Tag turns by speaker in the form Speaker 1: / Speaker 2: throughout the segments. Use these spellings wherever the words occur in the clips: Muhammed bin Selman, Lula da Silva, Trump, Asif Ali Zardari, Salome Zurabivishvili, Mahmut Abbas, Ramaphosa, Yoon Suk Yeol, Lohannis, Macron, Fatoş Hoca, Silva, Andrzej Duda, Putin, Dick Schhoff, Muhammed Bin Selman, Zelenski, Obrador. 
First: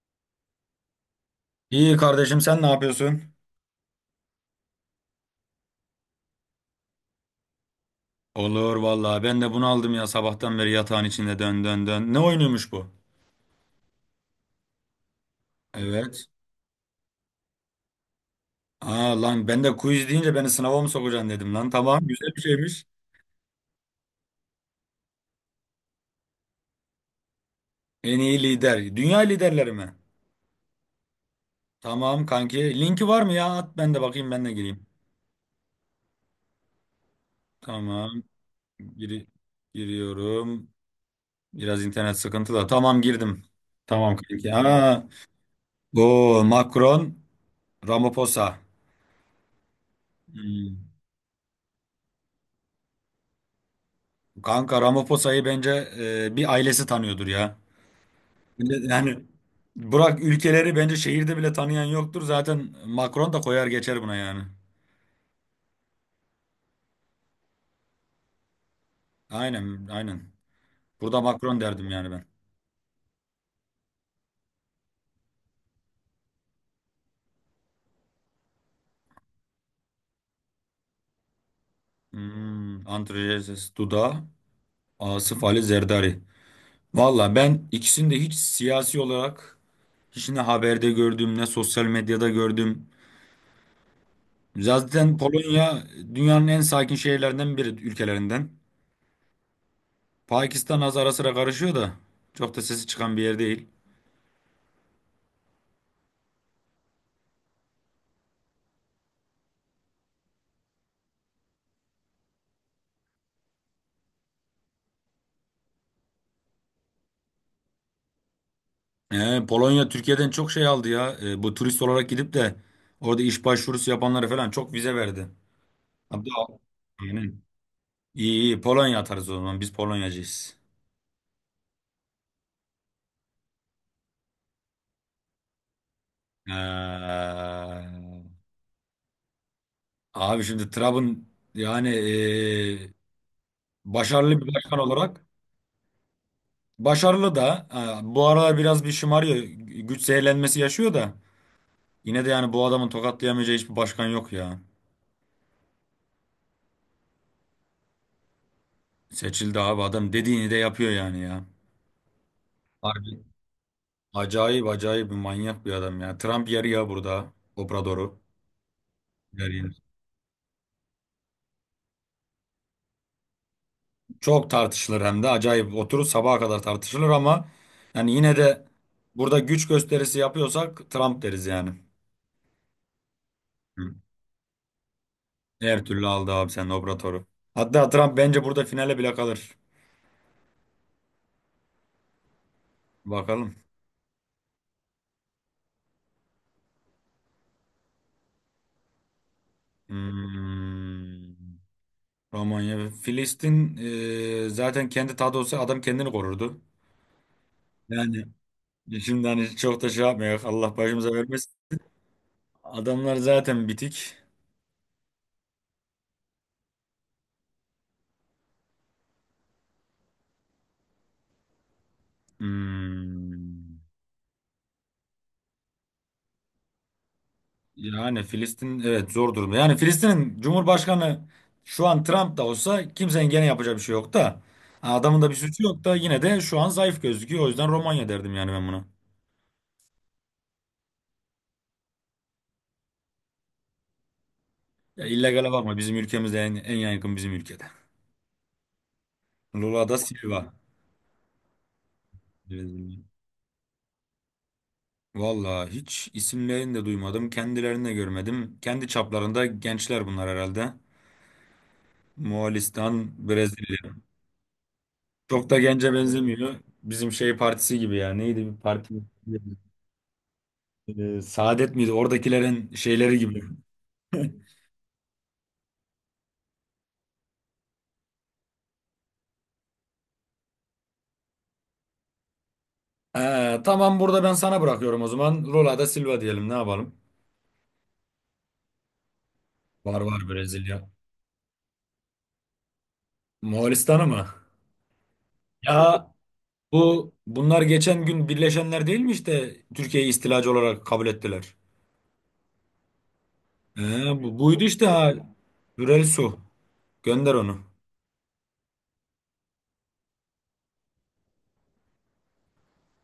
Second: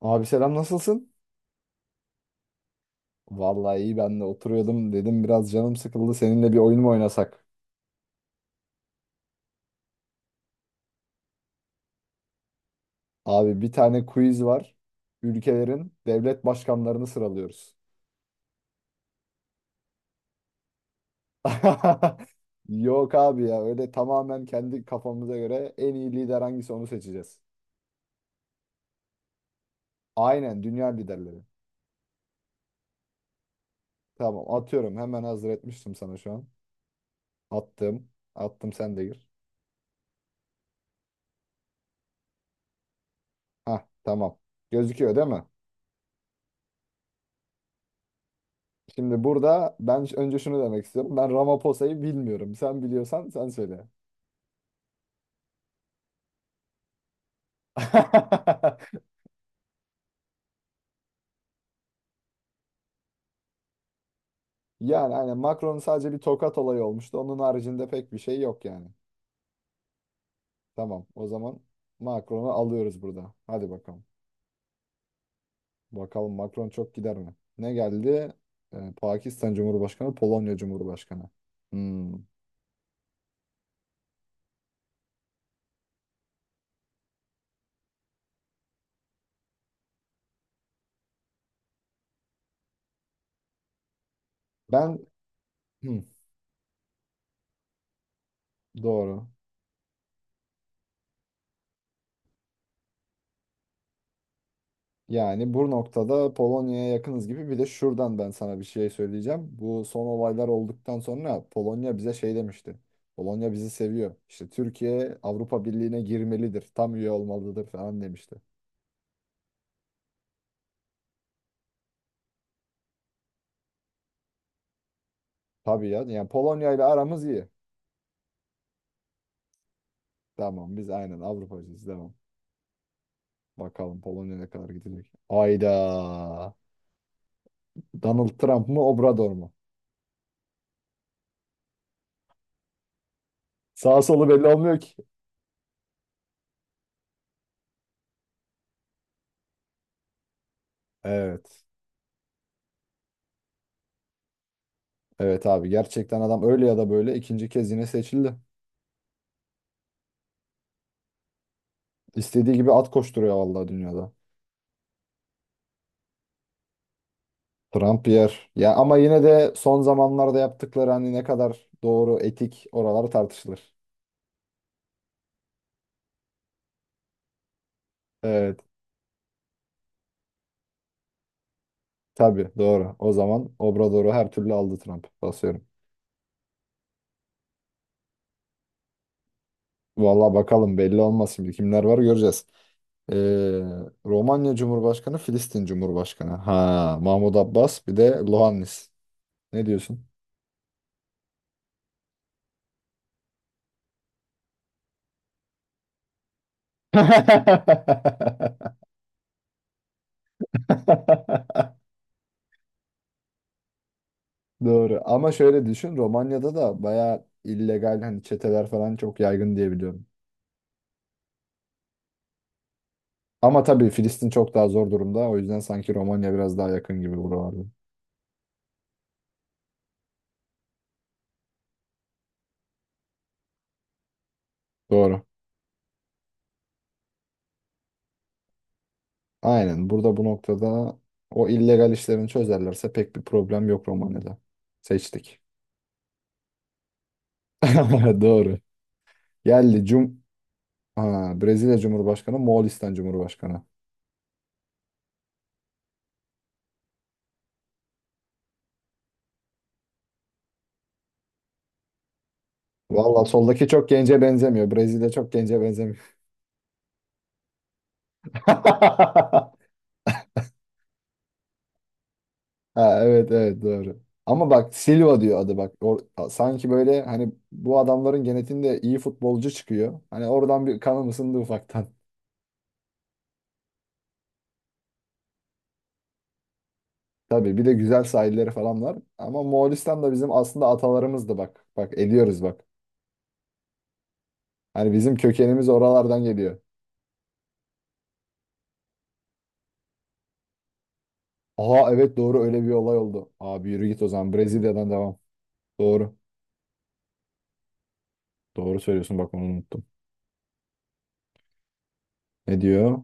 Speaker 1: Abi selam nasılsın?
Speaker 2: İyi kardeşim sen ne yapıyorsun?
Speaker 1: Vallahi iyi ben de oturuyordum dedim biraz canım sıkıldı seninle bir oyun mu oynasak?
Speaker 2: Olur vallahi ben de bunu aldım ya sabahtan beri yatağın içinde dön dön dön. Ne oynuyormuş bu?
Speaker 1: Abi bir tane quiz var. Ülkelerin
Speaker 2: Evet.
Speaker 1: devlet başkanlarını sıralıyoruz.
Speaker 2: Aa lan ben de quiz deyince beni sınava mı sokacaksın dedim lan. Tamam, güzel bir şeymiş.
Speaker 1: Yok abi ya öyle tamamen kendi kafamıza göre en iyi lider hangisi onu seçeceğiz.
Speaker 2: En iyi lider. Dünya liderleri mi?
Speaker 1: Aynen dünya liderleri.
Speaker 2: Tamam kanki. Linki var mı ya? At ben de bakayım, ben
Speaker 1: Tamam
Speaker 2: de gireyim.
Speaker 1: atıyorum hemen hazır etmiştim sana şu an. Attım.
Speaker 2: Tamam.
Speaker 1: Attım sen de
Speaker 2: Giri
Speaker 1: gir.
Speaker 2: Giriyorum. Biraz internet sıkıntılı. Tamam, girdim.
Speaker 1: Hah
Speaker 2: Tamam
Speaker 1: tamam.
Speaker 2: kanki. Aa.
Speaker 1: Gözüküyor değil mi?
Speaker 2: Bu Macron, Ramaphosa.
Speaker 1: Şimdi burada ben önce şunu demek
Speaker 2: Hmm.
Speaker 1: istiyorum. Ben Ramaphosa'yı bilmiyorum. Sen biliyorsan sen söyle.
Speaker 2: Kanka Ramaphosa bence bir ailesi tanıyordur ya. Yani bırak ülkeleri, bence şehirde bile tanıyan yoktur. Zaten Macron da koyar geçer buna yani.
Speaker 1: Yani aynen Macron'un sadece bir tokat olayı olmuştu. Onun haricinde pek bir şey yok yani.
Speaker 2: Aynen aynen.
Speaker 1: Tamam
Speaker 2: Burada
Speaker 1: o zaman
Speaker 2: Macron derdim yani ben.
Speaker 1: Macron'u alıyoruz burada. Hadi bakalım. Bakalım Macron çok gider mi? Ne geldi? Pakistan Cumhurbaşkanı, Polonya Cumhurbaşkanı. Hmm.
Speaker 2: Antrojenses Duda, Asif Ali Zerdari. Valla ben ikisini de hiç siyasi olarak hiç ne haberde gördüm ne sosyal medyada gördüm.
Speaker 1: Ben
Speaker 2: Zaten Polonya
Speaker 1: Hı,
Speaker 2: dünyanın en sakin şehirlerinden biri, ülkelerinden.
Speaker 1: doğru.
Speaker 2: Pakistan az ara sıra karışıyor da çok da sesi çıkan bir yer değil.
Speaker 1: Yani bu noktada Polonya'ya yakınız gibi bir de şuradan ben sana bir şey söyleyeceğim. Bu son olaylar olduktan sonra Polonya bize şey demişti. Polonya bizi seviyor. İşte Türkiye Avrupa Birliği'ne girmelidir. Tam üye olmalıdır falan demişti.
Speaker 2: Polonya Türkiye'den çok şey aldı ya. Bu turist olarak gidip de orada iş başvurusu yapanlara falan çok vize verdi.
Speaker 1: Tabii ya. Yani
Speaker 2: Hatta
Speaker 1: Polonya ile aramız
Speaker 2: aynen.
Speaker 1: iyi.
Speaker 2: İyi iyi, Polonya atarız o zaman. Biz Polonyacıyız.
Speaker 1: Tamam biz aynen Avrupacıyız. Tamam. Bakalım Polonya ne kadar gidecek. Ayda.
Speaker 2: Ee,
Speaker 1: Donald Trump mı Obrador mu?
Speaker 2: abi şimdi Trump'ın yani
Speaker 1: Sağ solu
Speaker 2: başarılı
Speaker 1: belli
Speaker 2: bir başkan
Speaker 1: olmuyor ki.
Speaker 2: olarak, başarılı da bu aralar biraz bir şımarıyor. Güç zehirlenmesi yaşıyor da
Speaker 1: Evet.
Speaker 2: yine de yani bu adamın tokatlayamayacağı hiçbir başkan yok ya.
Speaker 1: Evet abi gerçekten adam öyle ya da böyle ikinci kez yine seçildi.
Speaker 2: Seçildi abi, adam dediğini de yapıyor yani ya.
Speaker 1: İstediği gibi at
Speaker 2: Harbi.
Speaker 1: koşturuyor vallahi dünyada.
Speaker 2: Acayip acayip bir manyak bir adam ya. Trump yer ya burada
Speaker 1: Trump
Speaker 2: Obrador'u.
Speaker 1: yer. Ya ama yine
Speaker 2: Yer
Speaker 1: de son
Speaker 2: yer.
Speaker 1: zamanlarda yaptıkları hani ne kadar doğru, etik oralar tartışılır.
Speaker 2: Çok tartışılır, hem de acayip, oturur sabaha kadar tartışılır, ama yani yine
Speaker 1: Evet.
Speaker 2: de burada güç gösterisi yapıyorsak Trump deriz yani.
Speaker 1: Tabii doğru. O zaman
Speaker 2: Hı.
Speaker 1: Obrador'u her türlü aldı Trump. Basıyorum.
Speaker 2: Her türlü aldı abi sen Obrador'u. Hatta Trump bence burada finale bile kalır.
Speaker 1: Vallahi bakalım belli olmaz şimdi kimler var göreceğiz. Ee,
Speaker 2: Bakalım.
Speaker 1: Romanya Cumhurbaşkanı, Filistin Cumhurbaşkanı. Ha, Mahmut Abbas bir de Lohannis. Ne diyorsun?
Speaker 2: Hmm. Romanya ve Filistin, zaten kendi tadı olsa adam kendini korurdu. Yani şimdi hani çok da şey yapmayak. Allah başımıza vermesin. Adamlar zaten bitik.
Speaker 1: Doğru. Ama şöyle düşün, Romanya'da da bayağı illegal hani çeteler falan çok yaygın diye biliyorum. Ama
Speaker 2: Hmm.
Speaker 1: tabii Filistin çok daha zor durumda. O yüzden sanki Romanya biraz daha yakın gibi buralarda.
Speaker 2: Yani Filistin evet zor durumda. Yani Filistin'in Cumhurbaşkanı şu an Trump da olsa kimsenin gene yapacağı bir şey yok da. Ha,
Speaker 1: Doğru.
Speaker 2: adamın da bir suçu yok da, yine de şu an zayıf gözüküyor. O yüzden Romanya derdim yani ben buna.
Speaker 1: Aynen. Burada bu noktada o illegal işlerini çözerlerse pek bir problem yok Romanya'da.
Speaker 2: Ya
Speaker 1: Seçtik.
Speaker 2: illegale bakma, bizim ülkemizde en yaygın, bizim ülkede.
Speaker 1: Doğru. Geldi.
Speaker 2: Lula da Silva.
Speaker 1: Brezilya Cumhurbaşkanı, Moğolistan Cumhurbaşkanı.
Speaker 2: Vallahi hiç isimlerini de duymadım. Kendilerini de görmedim. Kendi çaplarında gençler bunlar herhalde. Moğolistan,
Speaker 1: Valla soldaki
Speaker 2: Brezilya.
Speaker 1: çok gence benzemiyor. Brezilya çok
Speaker 2: Çok da
Speaker 1: gence
Speaker 2: gence
Speaker 1: benzemiyor.
Speaker 2: benzemiyor. Bizim şey partisi gibi ya. Neydi bir parti? Saadet miydi? Oradakilerin
Speaker 1: Ha,
Speaker 2: şeyleri
Speaker 1: evet
Speaker 2: gibi.
Speaker 1: evet doğru. Ama bak Silva diyor adı bak. Sanki böyle hani bu adamların genetiğinde iyi futbolcu çıkıyor. Hani oradan bir kanım ısındı ufaktan.
Speaker 2: Tamam, burada ben sana bırakıyorum o zaman. Lula da Silva diyelim. Ne yapalım?
Speaker 1: Tabii bir de güzel sahilleri falan var. Ama
Speaker 2: Var
Speaker 1: Moğolistan da
Speaker 2: var
Speaker 1: bizim aslında
Speaker 2: Brezilya.
Speaker 1: atalarımızdı bak. Bak ediyoruz bak.
Speaker 2: Moğolistan'ı mı?
Speaker 1: Hani bizim kökenimiz
Speaker 2: Ya
Speaker 1: oralardan geliyor.
Speaker 2: bunlar geçen gün birleşenler değil mi, işte Türkiye'yi istilacı olarak kabul ettiler.
Speaker 1: Aha evet doğru öyle bir olay oldu. Abi yürü git o zaman
Speaker 2: Buydu işte
Speaker 1: Brezilya'dan
Speaker 2: ha.
Speaker 1: devam.
Speaker 2: Hürel
Speaker 1: Doğru.
Speaker 2: Su. Gönder onu.
Speaker 1: Doğru söylüyorsun bak onu unuttum. Ne diyor?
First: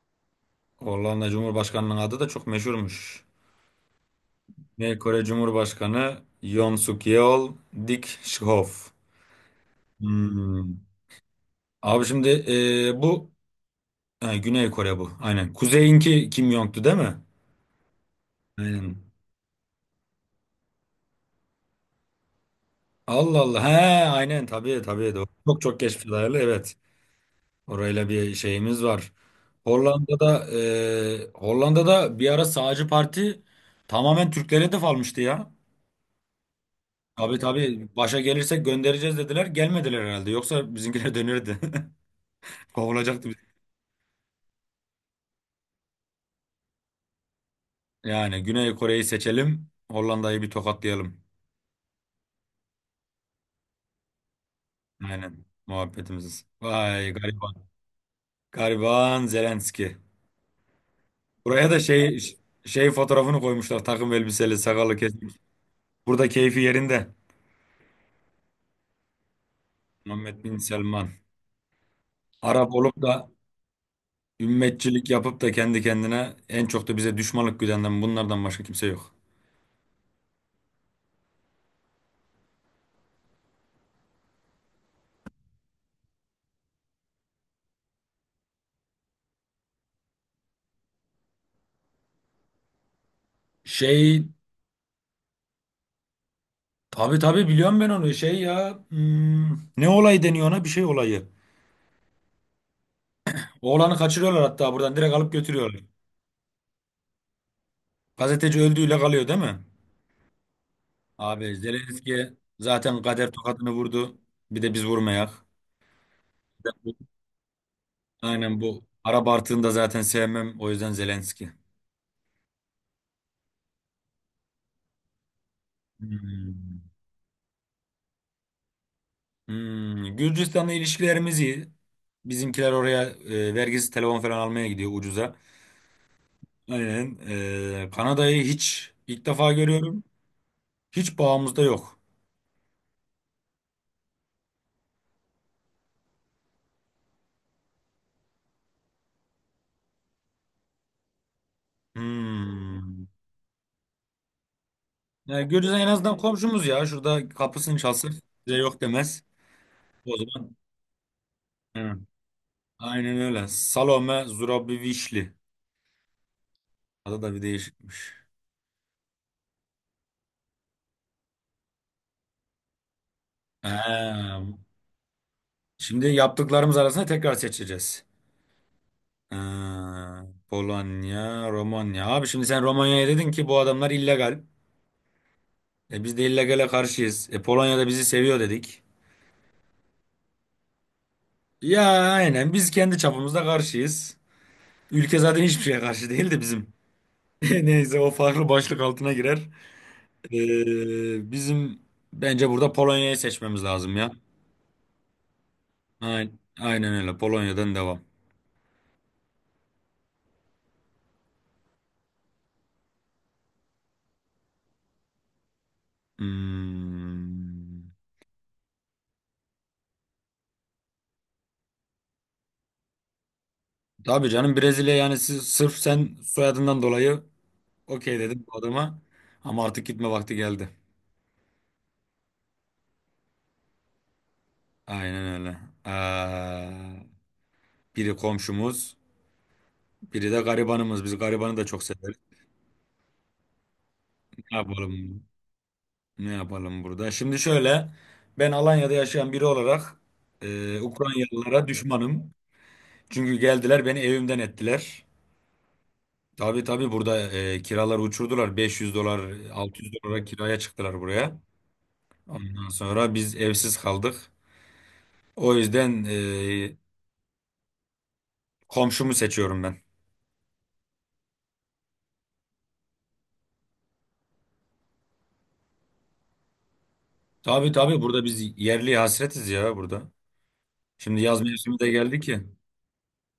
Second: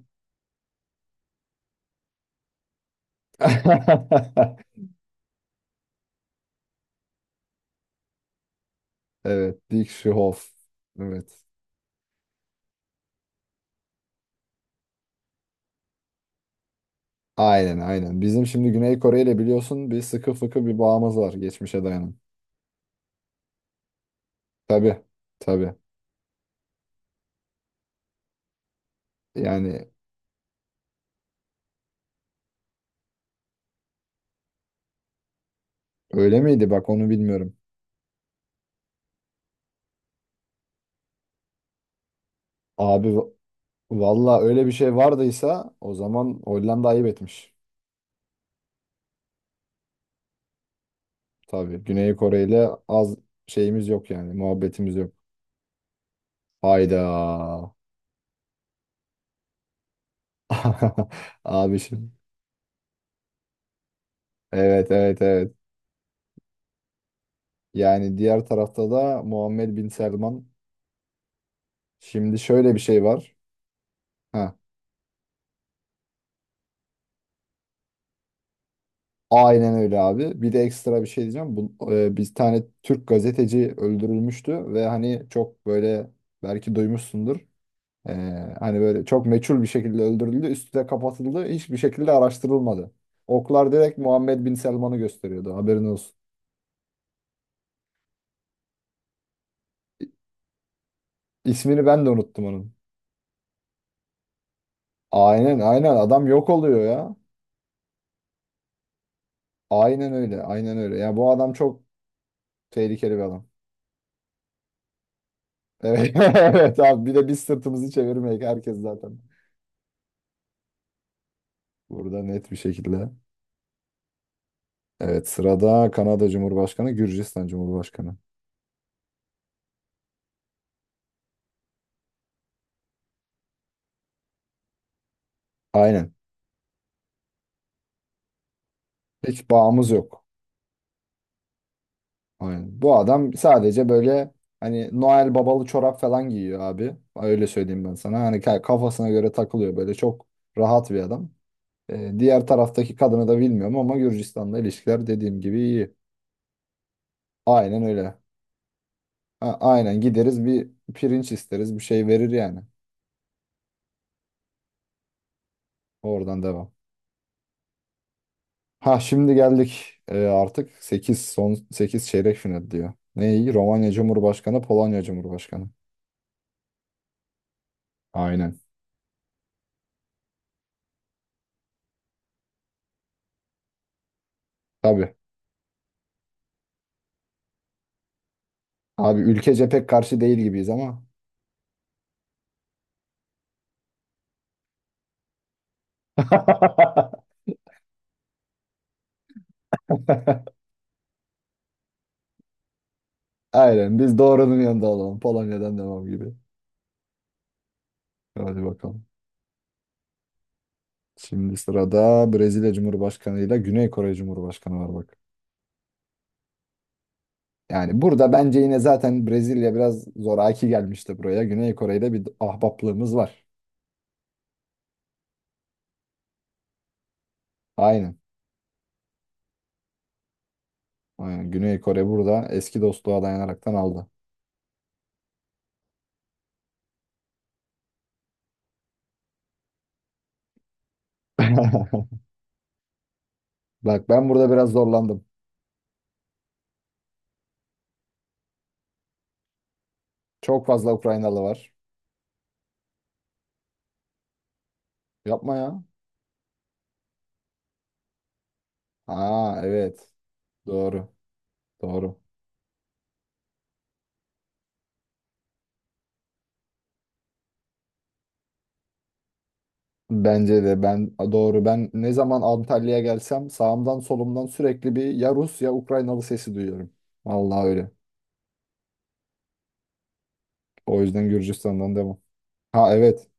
Speaker 2: Hollanda Cumhurbaşkanı'nın adı da çok meşhurmuş. Güney Kore Cumhurbaşkanı Yoon Suk Yeol, Dik Shihov.
Speaker 1: Evet Dick Schhoff.
Speaker 2: Hmm.
Speaker 1: Evet.
Speaker 2: Abi şimdi e, bu ha, Güney Kore bu. Aynen. Kuzeyinki Kim Jong'tu değil mi?
Speaker 1: Aynen aynen. Bizim şimdi Güney
Speaker 2: Aynen.
Speaker 1: Kore ile biliyorsun bir sıkı fıkı bir bağımız var geçmişe dayanan.
Speaker 2: Allah Allah. He, aynen, tabii
Speaker 1: Tabii
Speaker 2: tabii, doğru. Çok
Speaker 1: tabii.
Speaker 2: çok geç filarlı, evet. Orayla bir şeyimiz var.
Speaker 1: Yani
Speaker 2: Hollanda'da bir ara sağcı parti tamamen Türklere hedef almıştı ya.
Speaker 1: öyle miydi bak onu
Speaker 2: Tabii
Speaker 1: bilmiyorum.
Speaker 2: tabii başa gelirsek göndereceğiz dediler. Gelmediler herhalde. Yoksa bizimkiler dönürdü.
Speaker 1: Abi va-
Speaker 2: Kovulacaktı.
Speaker 1: Valla öyle bir şey vardıysa o zaman Hollanda ayıp etmiş.
Speaker 2: Yani Güney Kore'yi seçelim. Hollanda'yı bir tokatlayalım.
Speaker 1: Tabii Güney Kore ile az şeyimiz yok yani muhabbetimiz yok.
Speaker 2: Aynen muhabbetimiz.
Speaker 1: Hayda.
Speaker 2: Vay gariban. Gariban Zelenski. Buraya
Speaker 1: Abi
Speaker 2: da
Speaker 1: şimdi.
Speaker 2: şey fotoğrafını koymuşlar. Takım elbiseli,
Speaker 1: Evet
Speaker 2: sakallı
Speaker 1: evet
Speaker 2: kesmiş.
Speaker 1: evet.
Speaker 2: Burada keyfi yerinde.
Speaker 1: Yani diğer tarafta da Muhammed Bin
Speaker 2: Muhammed
Speaker 1: Selman.
Speaker 2: bin Selman.
Speaker 1: Şimdi şöyle
Speaker 2: Arap
Speaker 1: bir
Speaker 2: olup
Speaker 1: şey
Speaker 2: da
Speaker 1: var. Heh.
Speaker 2: ümmetçilik yapıp da kendi kendine en çok da bize düşmanlık güdenden bunlardan başka kimse yok.
Speaker 1: Aynen öyle abi. Bir de ekstra bir şey diyeceğim. Bir tane Türk gazeteci öldürülmüştü ve hani çok böyle belki duymuşsundur. E, Hani böyle çok meçhul bir şekilde öldürüldü. Üstü de kapatıldı. Hiçbir şekilde araştırılmadı. Oklar direkt
Speaker 2: Şey,
Speaker 1: Muhammed Bin Selman'ı gösteriyordu. Haberin olsun.
Speaker 2: tabii tabii biliyorum ben onu. Şey ya, ne
Speaker 1: İ-
Speaker 2: olay deniyor ona, bir şey olayı.
Speaker 1: İsmini ben de unuttum onun.
Speaker 2: Oğlanı kaçırıyorlar hatta, buradan direkt alıp
Speaker 1: Aynen
Speaker 2: götürüyorlar.
Speaker 1: aynen adam yok oluyor ya.
Speaker 2: Gazeteci öldüğüyle kalıyor değil mi?
Speaker 1: Aynen öyle aynen öyle. Ya bu adam
Speaker 2: Abi
Speaker 1: çok
Speaker 2: Zelenski zaten
Speaker 1: tehlikeli bir
Speaker 2: kader
Speaker 1: adam.
Speaker 2: tokadını vurdu. Bir de biz vurmayak.
Speaker 1: Evet,
Speaker 2: Bir de
Speaker 1: evet abi
Speaker 2: bu-
Speaker 1: bir de biz sırtımızı çevirmeyek
Speaker 2: Aynen
Speaker 1: herkes
Speaker 2: bu.
Speaker 1: zaten.
Speaker 2: Arap artığını zaten sevmem. O yüzden Zelenski.
Speaker 1: Burada net bir şekilde. Evet sırada Kanada
Speaker 2: Hmm.
Speaker 1: Cumhurbaşkanı, Gürcistan Cumhurbaşkanı.
Speaker 2: Hmm. Gürcistan'la ilişkilerimiz iyi. Bizimkiler oraya vergisiz telefon falan almaya gidiyor ucuza.
Speaker 1: Aynen.
Speaker 2: Aynen. Kanada'yı hiç ilk
Speaker 1: Hiç
Speaker 2: defa
Speaker 1: bağımız
Speaker 2: görüyorum.
Speaker 1: yok.
Speaker 2: Hiç bağımızda yok.
Speaker 1: Aynen. Bu adam sadece böyle hani Noel babalı çorap falan giyiyor abi. Öyle söyleyeyim ben sana. Hani kafasına göre takılıyor böyle çok rahat bir adam. Diğer taraftaki
Speaker 2: Hmm.
Speaker 1: kadını da bilmiyorum ama Gürcistan'la ilişkiler dediğim
Speaker 2: Yani
Speaker 1: gibi
Speaker 2: Gürcistan en
Speaker 1: iyi.
Speaker 2: azından komşumuz ya. Şurada kapısını
Speaker 1: Aynen öyle.
Speaker 2: çalsın. Bize yok demez.
Speaker 1: Ha, aynen
Speaker 2: O
Speaker 1: gideriz
Speaker 2: zaman.
Speaker 1: bir pirinç isteriz bir
Speaker 2: Hı.
Speaker 1: şey verir yani.
Speaker 2: Aynen öyle. Salome Zurabivişli.
Speaker 1: Oradan devam.
Speaker 2: Adı da bir değişikmiş.
Speaker 1: Ha şimdi geldik. Artık 8 son 8 çeyrek final diyor. Neyi? Romanya
Speaker 2: Ha,
Speaker 1: Cumhurbaşkanı, Polonya Cumhurbaşkanı.
Speaker 2: Şimdi yaptıklarımız arasında tekrar seçeceğiz.
Speaker 1: Aynen.
Speaker 2: Ha, Polonya, Romanya. Abi şimdi sen Romanya'ya dedin ki bu adamlar illegal.
Speaker 1: Tabii.
Speaker 2: E biz de illegale karşıyız. E Polonya da bizi seviyor dedik.
Speaker 1: Abi ülkece pek karşı değil gibiyiz ama.
Speaker 2: Ya aynen, biz kendi çapımızda karşıyız. Ülke zaten hiçbir şeye karşı değil de, bizim. Neyse, o farklı başlık altına girer. Bizim Bence burada Polonya'yı seçmemiz lazım
Speaker 1: Aynen
Speaker 2: ya.
Speaker 1: biz doğrunun yanında olalım. Polonya'dan devam gibi.
Speaker 2: Aynen, aynen öyle. Polonya'dan devam.
Speaker 1: Hadi bakalım. Şimdi sırada Brezilya Cumhurbaşkanı ile Güney Kore Cumhurbaşkanı var bak.
Speaker 2: Hmm.
Speaker 1: Yani burada bence yine zaten Brezilya biraz zoraki gelmişti buraya. Güney Kore ile bir ahbaplığımız var.
Speaker 2: Tabii canım Brezilya, yani sırf sen soyadından dolayı
Speaker 1: Aynen.
Speaker 2: okey dedim bu adama. Ama artık gitme vakti geldi.
Speaker 1: Aynen. Güney Kore burada eski dostluğa dayanaraktan aldı.
Speaker 2: Aynen öyle. Ee, biri komşumuz, biri de garibanımız. Biz garibanı da çok severiz.
Speaker 1: Bak ben burada
Speaker 2: Ne
Speaker 1: biraz
Speaker 2: yapalım?
Speaker 1: zorlandım.
Speaker 2: Ne yapalım burada? Şimdi şöyle, ben Alanya'da yaşayan biri olarak
Speaker 1: Çok fazla Ukraynalı
Speaker 2: Ukraynalılara
Speaker 1: var.
Speaker 2: düşmanım. Çünkü geldiler, beni evimden ettiler.
Speaker 1: Yapma ya.
Speaker 2: Tabii tabii burada kiraları uçurdular. 500 dolar,
Speaker 1: Aa
Speaker 2: 600
Speaker 1: evet.
Speaker 2: dolara kiraya çıktılar
Speaker 1: Doğru.
Speaker 2: buraya.
Speaker 1: Doğru.
Speaker 2: Ondan sonra biz evsiz kaldık. O yüzden komşumu seçiyorum ben.
Speaker 1: Bence de ben doğru. Ben ne zaman Antalya'ya gelsem sağımdan solumdan sürekli bir ya Rus ya Ukraynalı sesi duyuyorum. Vallahi
Speaker 2: Tabii
Speaker 1: öyle.
Speaker 2: tabii burada biz yerli hasretiz ya burada.
Speaker 1: O
Speaker 2: Şimdi
Speaker 1: yüzden
Speaker 2: yaz mevsimi de
Speaker 1: Gürcistan'dan demem.
Speaker 2: geldi ki
Speaker 1: Ha evet.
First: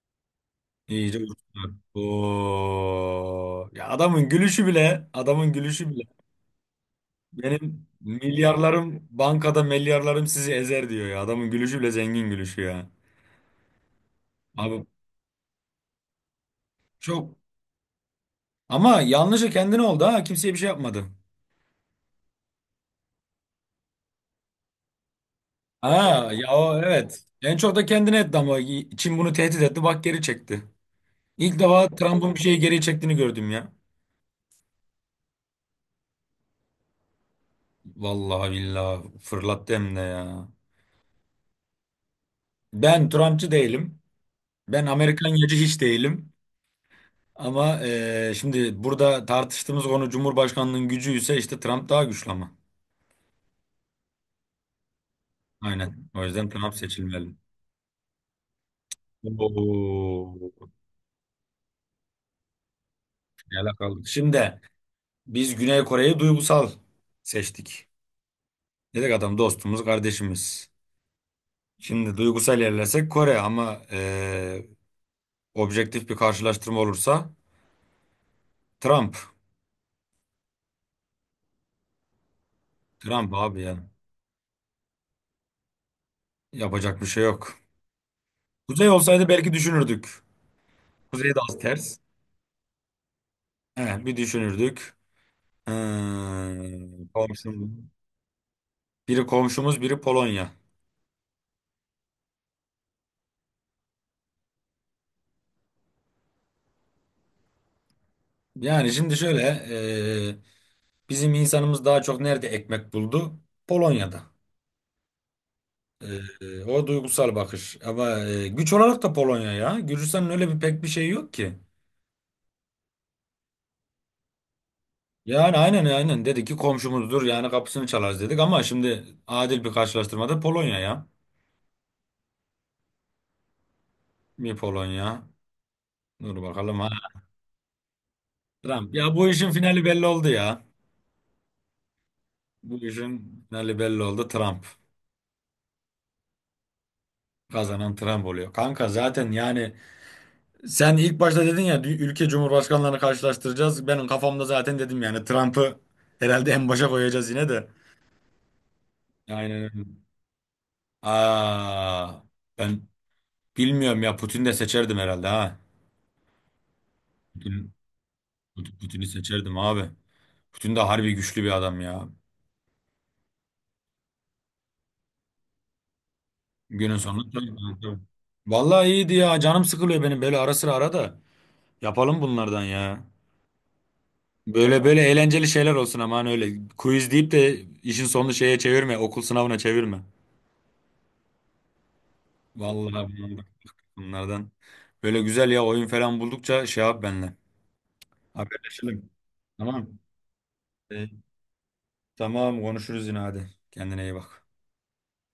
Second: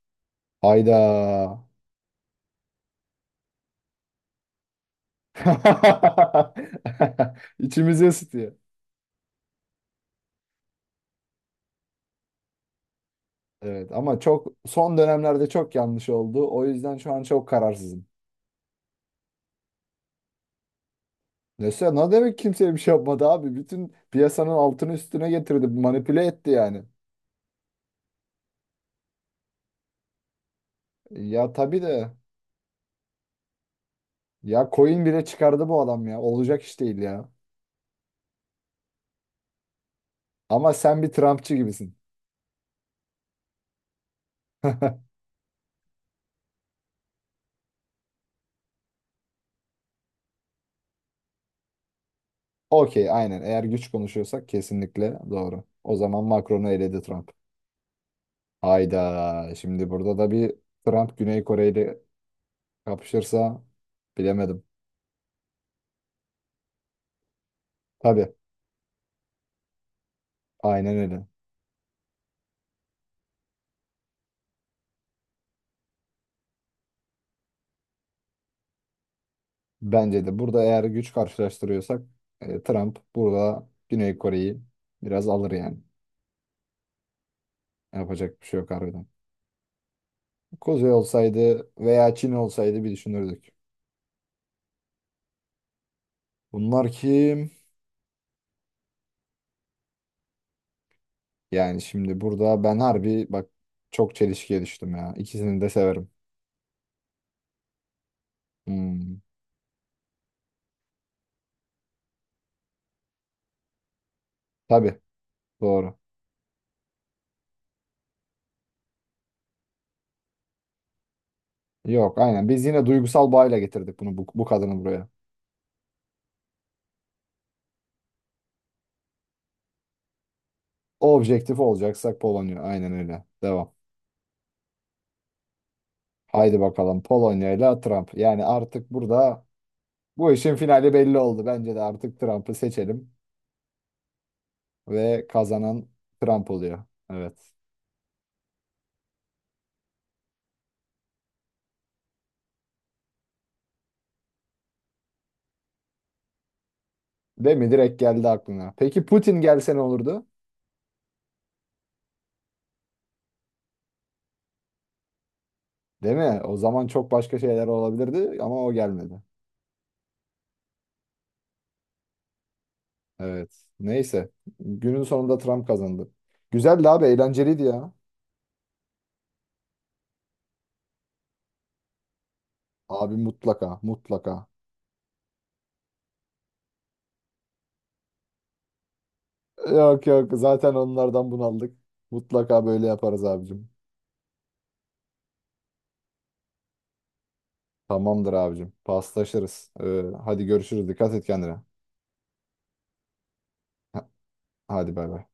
Speaker 2: iyice
Speaker 1: Hayda.
Speaker 2: uçtular. Oo. Ya adamın gülüşü bile, adamın gülüşü bile. Benim
Speaker 1: İçimizi ısıtıyor.
Speaker 2: milyarlarım bankada, milyarlarım sizi ezer diyor ya. Adamın gülüşü bile zengin gülüşü ya.
Speaker 1: Evet ama çok
Speaker 2: Abi
Speaker 1: son dönemlerde çok yanlış oldu. O yüzden şu an
Speaker 2: çok
Speaker 1: çok kararsızım.
Speaker 2: Ama yanlışı kendine oldu ha. Kimseye bir şey yapmadı.
Speaker 1: Neyse ne demek kimseye bir şey yapmadı abi. Bütün piyasanın altını üstüne getirdi.
Speaker 2: Ha,
Speaker 1: Manipüle
Speaker 2: evet.
Speaker 1: etti
Speaker 2: Ya o,
Speaker 1: yani.
Speaker 2: evet. En çok da kendine etti ama Çin bunu tehdit etti. Bak geri çekti.
Speaker 1: Ya
Speaker 2: İlk
Speaker 1: tabii
Speaker 2: defa
Speaker 1: de.
Speaker 2: Trump'ın bir şeyi geri çektiğini gördüm ya.
Speaker 1: Ya coin bile çıkardı bu adam ya. Olacak iş değil ya.
Speaker 2: Vallahi billahi fırlattı hem de ya.
Speaker 1: Ama sen bir Trumpçı gibisin.
Speaker 2: Ben Trumpçı değilim. Ben Amerikan yacı hiç değilim. Ama şimdi burada tartıştığımız konu Cumhurbaşkanlığının gücü ise işte Trump daha güçlü ama.
Speaker 1: Okey aynen. Eğer güç konuşuyorsak kesinlikle doğru. O
Speaker 2: Aynen.
Speaker 1: zaman
Speaker 2: O yüzden
Speaker 1: Macron'u
Speaker 2: Trump
Speaker 1: eledi Trump.
Speaker 2: seçilmeli.
Speaker 1: Hayda. Şimdi burada da bir
Speaker 2: Oo,
Speaker 1: Trump Güney Kore ile
Speaker 2: ne
Speaker 1: kapışırsa
Speaker 2: alakalı. Şimdi
Speaker 1: bilemedim.
Speaker 2: biz Güney Kore'yi duygusal seçtik.
Speaker 1: Tabii.
Speaker 2: Dedik adam dostumuz, kardeşimiz.
Speaker 1: Aynen öyle.
Speaker 2: Şimdi duygusal ilerlesek Kore ama objektif bir karşılaştırma olursa Trump.
Speaker 1: Bence de burada eğer güç karşılaştırıyorsak Trump
Speaker 2: Trump abi
Speaker 1: burada
Speaker 2: ya.
Speaker 1: Güney Kore'yi biraz alır yani.
Speaker 2: Yapacak bir şey yok.
Speaker 1: Yapacak bir şey yok
Speaker 2: Kuzey
Speaker 1: harbiden.
Speaker 2: olsaydı belki düşünürdük.
Speaker 1: Kuzey
Speaker 2: Kuzey de az
Speaker 1: olsaydı
Speaker 2: ters.
Speaker 1: veya Çin olsaydı bir düşünürdük.
Speaker 2: He, bir düşünürdük.
Speaker 1: Bunlar kim?
Speaker 2: Komşumuz. Biri komşumuz, biri Polonya.
Speaker 1: Yani şimdi burada ben harbi bak çok çelişkiye düştüm ya. İkisini de severim.
Speaker 2: Yani şimdi
Speaker 1: Hmm,
Speaker 2: şöyle eee, bizim insanımız daha çok nerede ekmek buldu? Polonya'da.
Speaker 1: tabii doğru.
Speaker 2: O duygusal bakış. Ama güç olarak da Polonya ya. Gürcistan'ın öyle bir pek bir şey yok ki.
Speaker 1: Yok aynen biz yine duygusal bağıyla getirdik bu kadını buraya.
Speaker 2: Yani aynen aynen dedik ki komşumuzdur yani kapısını çalarız dedik, ama şimdi adil bir karşılaştırmada Polonya ya.
Speaker 1: Objektif olacaksak Polonya aynen öyle. Devam.
Speaker 2: Mi Polonya? Dur
Speaker 1: Haydi
Speaker 2: bakalım ha.
Speaker 1: bakalım Polonya ile Trump. Yani artık
Speaker 2: Trump. Ya bu
Speaker 1: burada
Speaker 2: işin finali belli oldu
Speaker 1: bu işin
Speaker 2: ya.
Speaker 1: finali belli oldu. Bence de artık Trump'ı
Speaker 2: Bu
Speaker 1: seçelim
Speaker 2: işin finali belli oldu, Trump.
Speaker 1: ve kazanan Trump oluyor. Evet.
Speaker 2: Kazanan Trump oluyor. Kanka zaten yani sen ilk başta dedin ya, ülke cumhurbaşkanlarını karşılaştıracağız. Benim kafamda zaten dedim yani Trump'ı herhalde en başa koyacağız yine
Speaker 1: Değil
Speaker 2: de.
Speaker 1: mi? Direkt geldi aklına. Peki Putin
Speaker 2: Aynen
Speaker 1: gelse ne
Speaker 2: öyle.
Speaker 1: olurdu?
Speaker 2: Aa, ben bilmiyorum ya, Putin de seçerdim herhalde ha.
Speaker 1: Değil mi? O zaman çok başka şeyler
Speaker 2: Putin,
Speaker 1: olabilirdi ama o
Speaker 2: Putin'i
Speaker 1: gelmedi.
Speaker 2: seçerdim abi. Putin de harbi güçlü bir adam ya.
Speaker 1: Evet. Neyse. Günün sonunda Trump kazandı. Güzeldi
Speaker 2: Günün
Speaker 1: abi,
Speaker 2: sonunda tabii,
Speaker 1: eğlenceliydi
Speaker 2: tabii,
Speaker 1: ya.
Speaker 2: tabii. Vallahi iyiydi ya. Canım sıkılıyor benim böyle, ara sıra ara da. Yapalım bunlardan ya.
Speaker 1: Abi mutlaka, mutlaka.
Speaker 2: Böyle böyle eğlenceli şeyler olsun, aman öyle. Quiz deyip de işin sonunu şeye çevirme. Okul sınavına çevirme.
Speaker 1: Yok yok, zaten onlardan bunaldık. Mutlaka böyle
Speaker 2: Vallahi
Speaker 1: yaparız
Speaker 2: bunlardan.
Speaker 1: abicim.
Speaker 2: bunlardan. Böyle güzel ya, oyun falan buldukça şey yap benimle.
Speaker 1: Tamamdır abicim.
Speaker 2: Haberleşelim.
Speaker 1: Paslaşırız.
Speaker 2: Tamam.
Speaker 1: Hadi görüşürüz.
Speaker 2: Ee,
Speaker 1: Dikkat et kendine.
Speaker 2: Tamam konuşuruz yine hadi. Kendine
Speaker 1: Ha-
Speaker 2: iyi bak.
Speaker 1: Hadi bay bay.